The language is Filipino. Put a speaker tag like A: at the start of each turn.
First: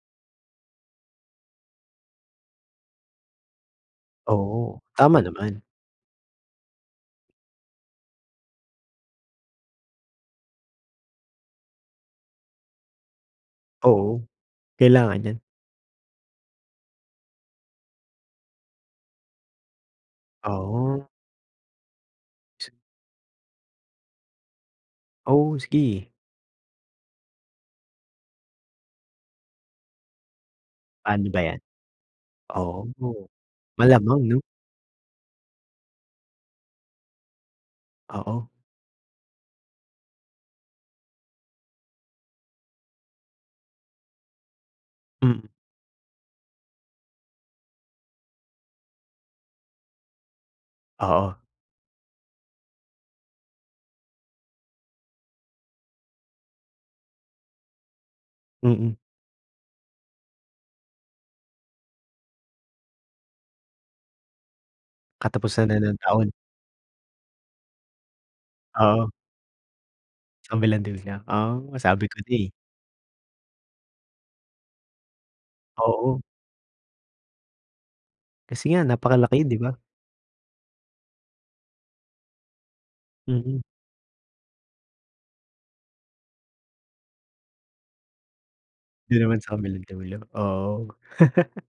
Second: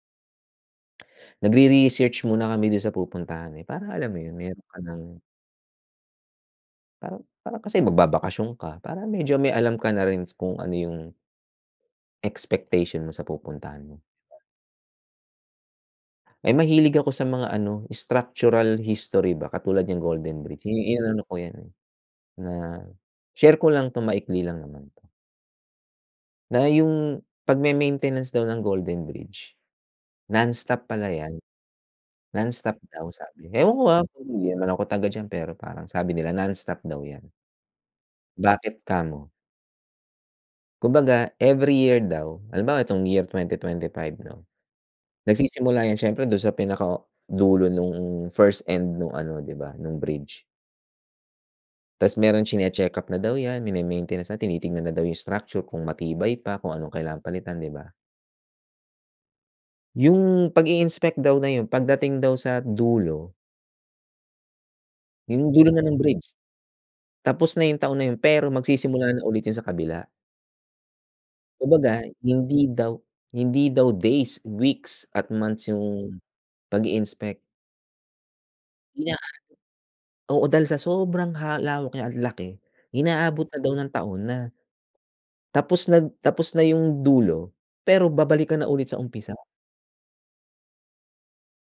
A: Nagre-research muna kami dun sa pupuntahan, eh, para alam mo yun, meron ka
B: Oo.
A: ng
B: Tama naman.
A: Parang parang kasi magbabakasyon ka. Parang medyo may alam ka na rin kung ano yung expectation mo sa pupuntahan mo.
B: Oo. Kailangan 'yan.
A: Eh, mahilig ako sa mga ano, structural history ba katulad niyang Golden Bridge. I
B: Ah.
A: inaano ko 'yan, na share ko lang 'to, maikli lang naman 'to.
B: Oo, sige.
A: Na yung pagme-maintenance daw ng Golden Bridge, nonstop pala
B: Pa'no
A: 'yan.
B: ba 'yan?
A: Nonstop
B: Oo.
A: daw sabi. Ewan ko, ah,
B: Malamang 'no.
A: di naman ako taga diyan, pero parang sabi nila nonstop daw 'yan.
B: Oo.
A: Bakit kamo? Kumbaga, every year daw, halimbawa 'etong year 2025 'no.
B: Hmm.
A: Nagsisimula 'yan siyempre dun sa pinakadulo nung first end nung ano, di ba, nung bridge.
B: Oo.
A: Tas meron tsine-check-up na daw 'yan, mine-maintenance na, tinitingnan na daw yung structure kung matibay pa, kung anong kailangan palitan, di ba?
B: Mm.
A: 'Yung pag-i-inspect daw na yun pagdating daw sa dulo Yung dulo
B: Katapusan na
A: na ng
B: ng
A: bridge.
B: taon.
A: Tapos na yung taon na yun, pero
B: Oo.
A: magsisimula na ulit yun sa kabila.
B: Sa kabilang dulo? Ah,
A: Kumbaga
B: sabi ko na, eh.
A: hindi daw hindi daw days, weeks at months yung
B: Oo.
A: pag-i-inspect.
B: Kasi nga
A: Na
B: napakalaki, di ba?
A: oo, dahil sa sobrang ha lawak niya at laki, inaabot na
B: Mm.
A: daw ng taon na tapos na tapos na yung dulo, pero babalik ka na ulit sa
B: Dun naman
A: umpisa.
B: sa kabilang dulo, oo.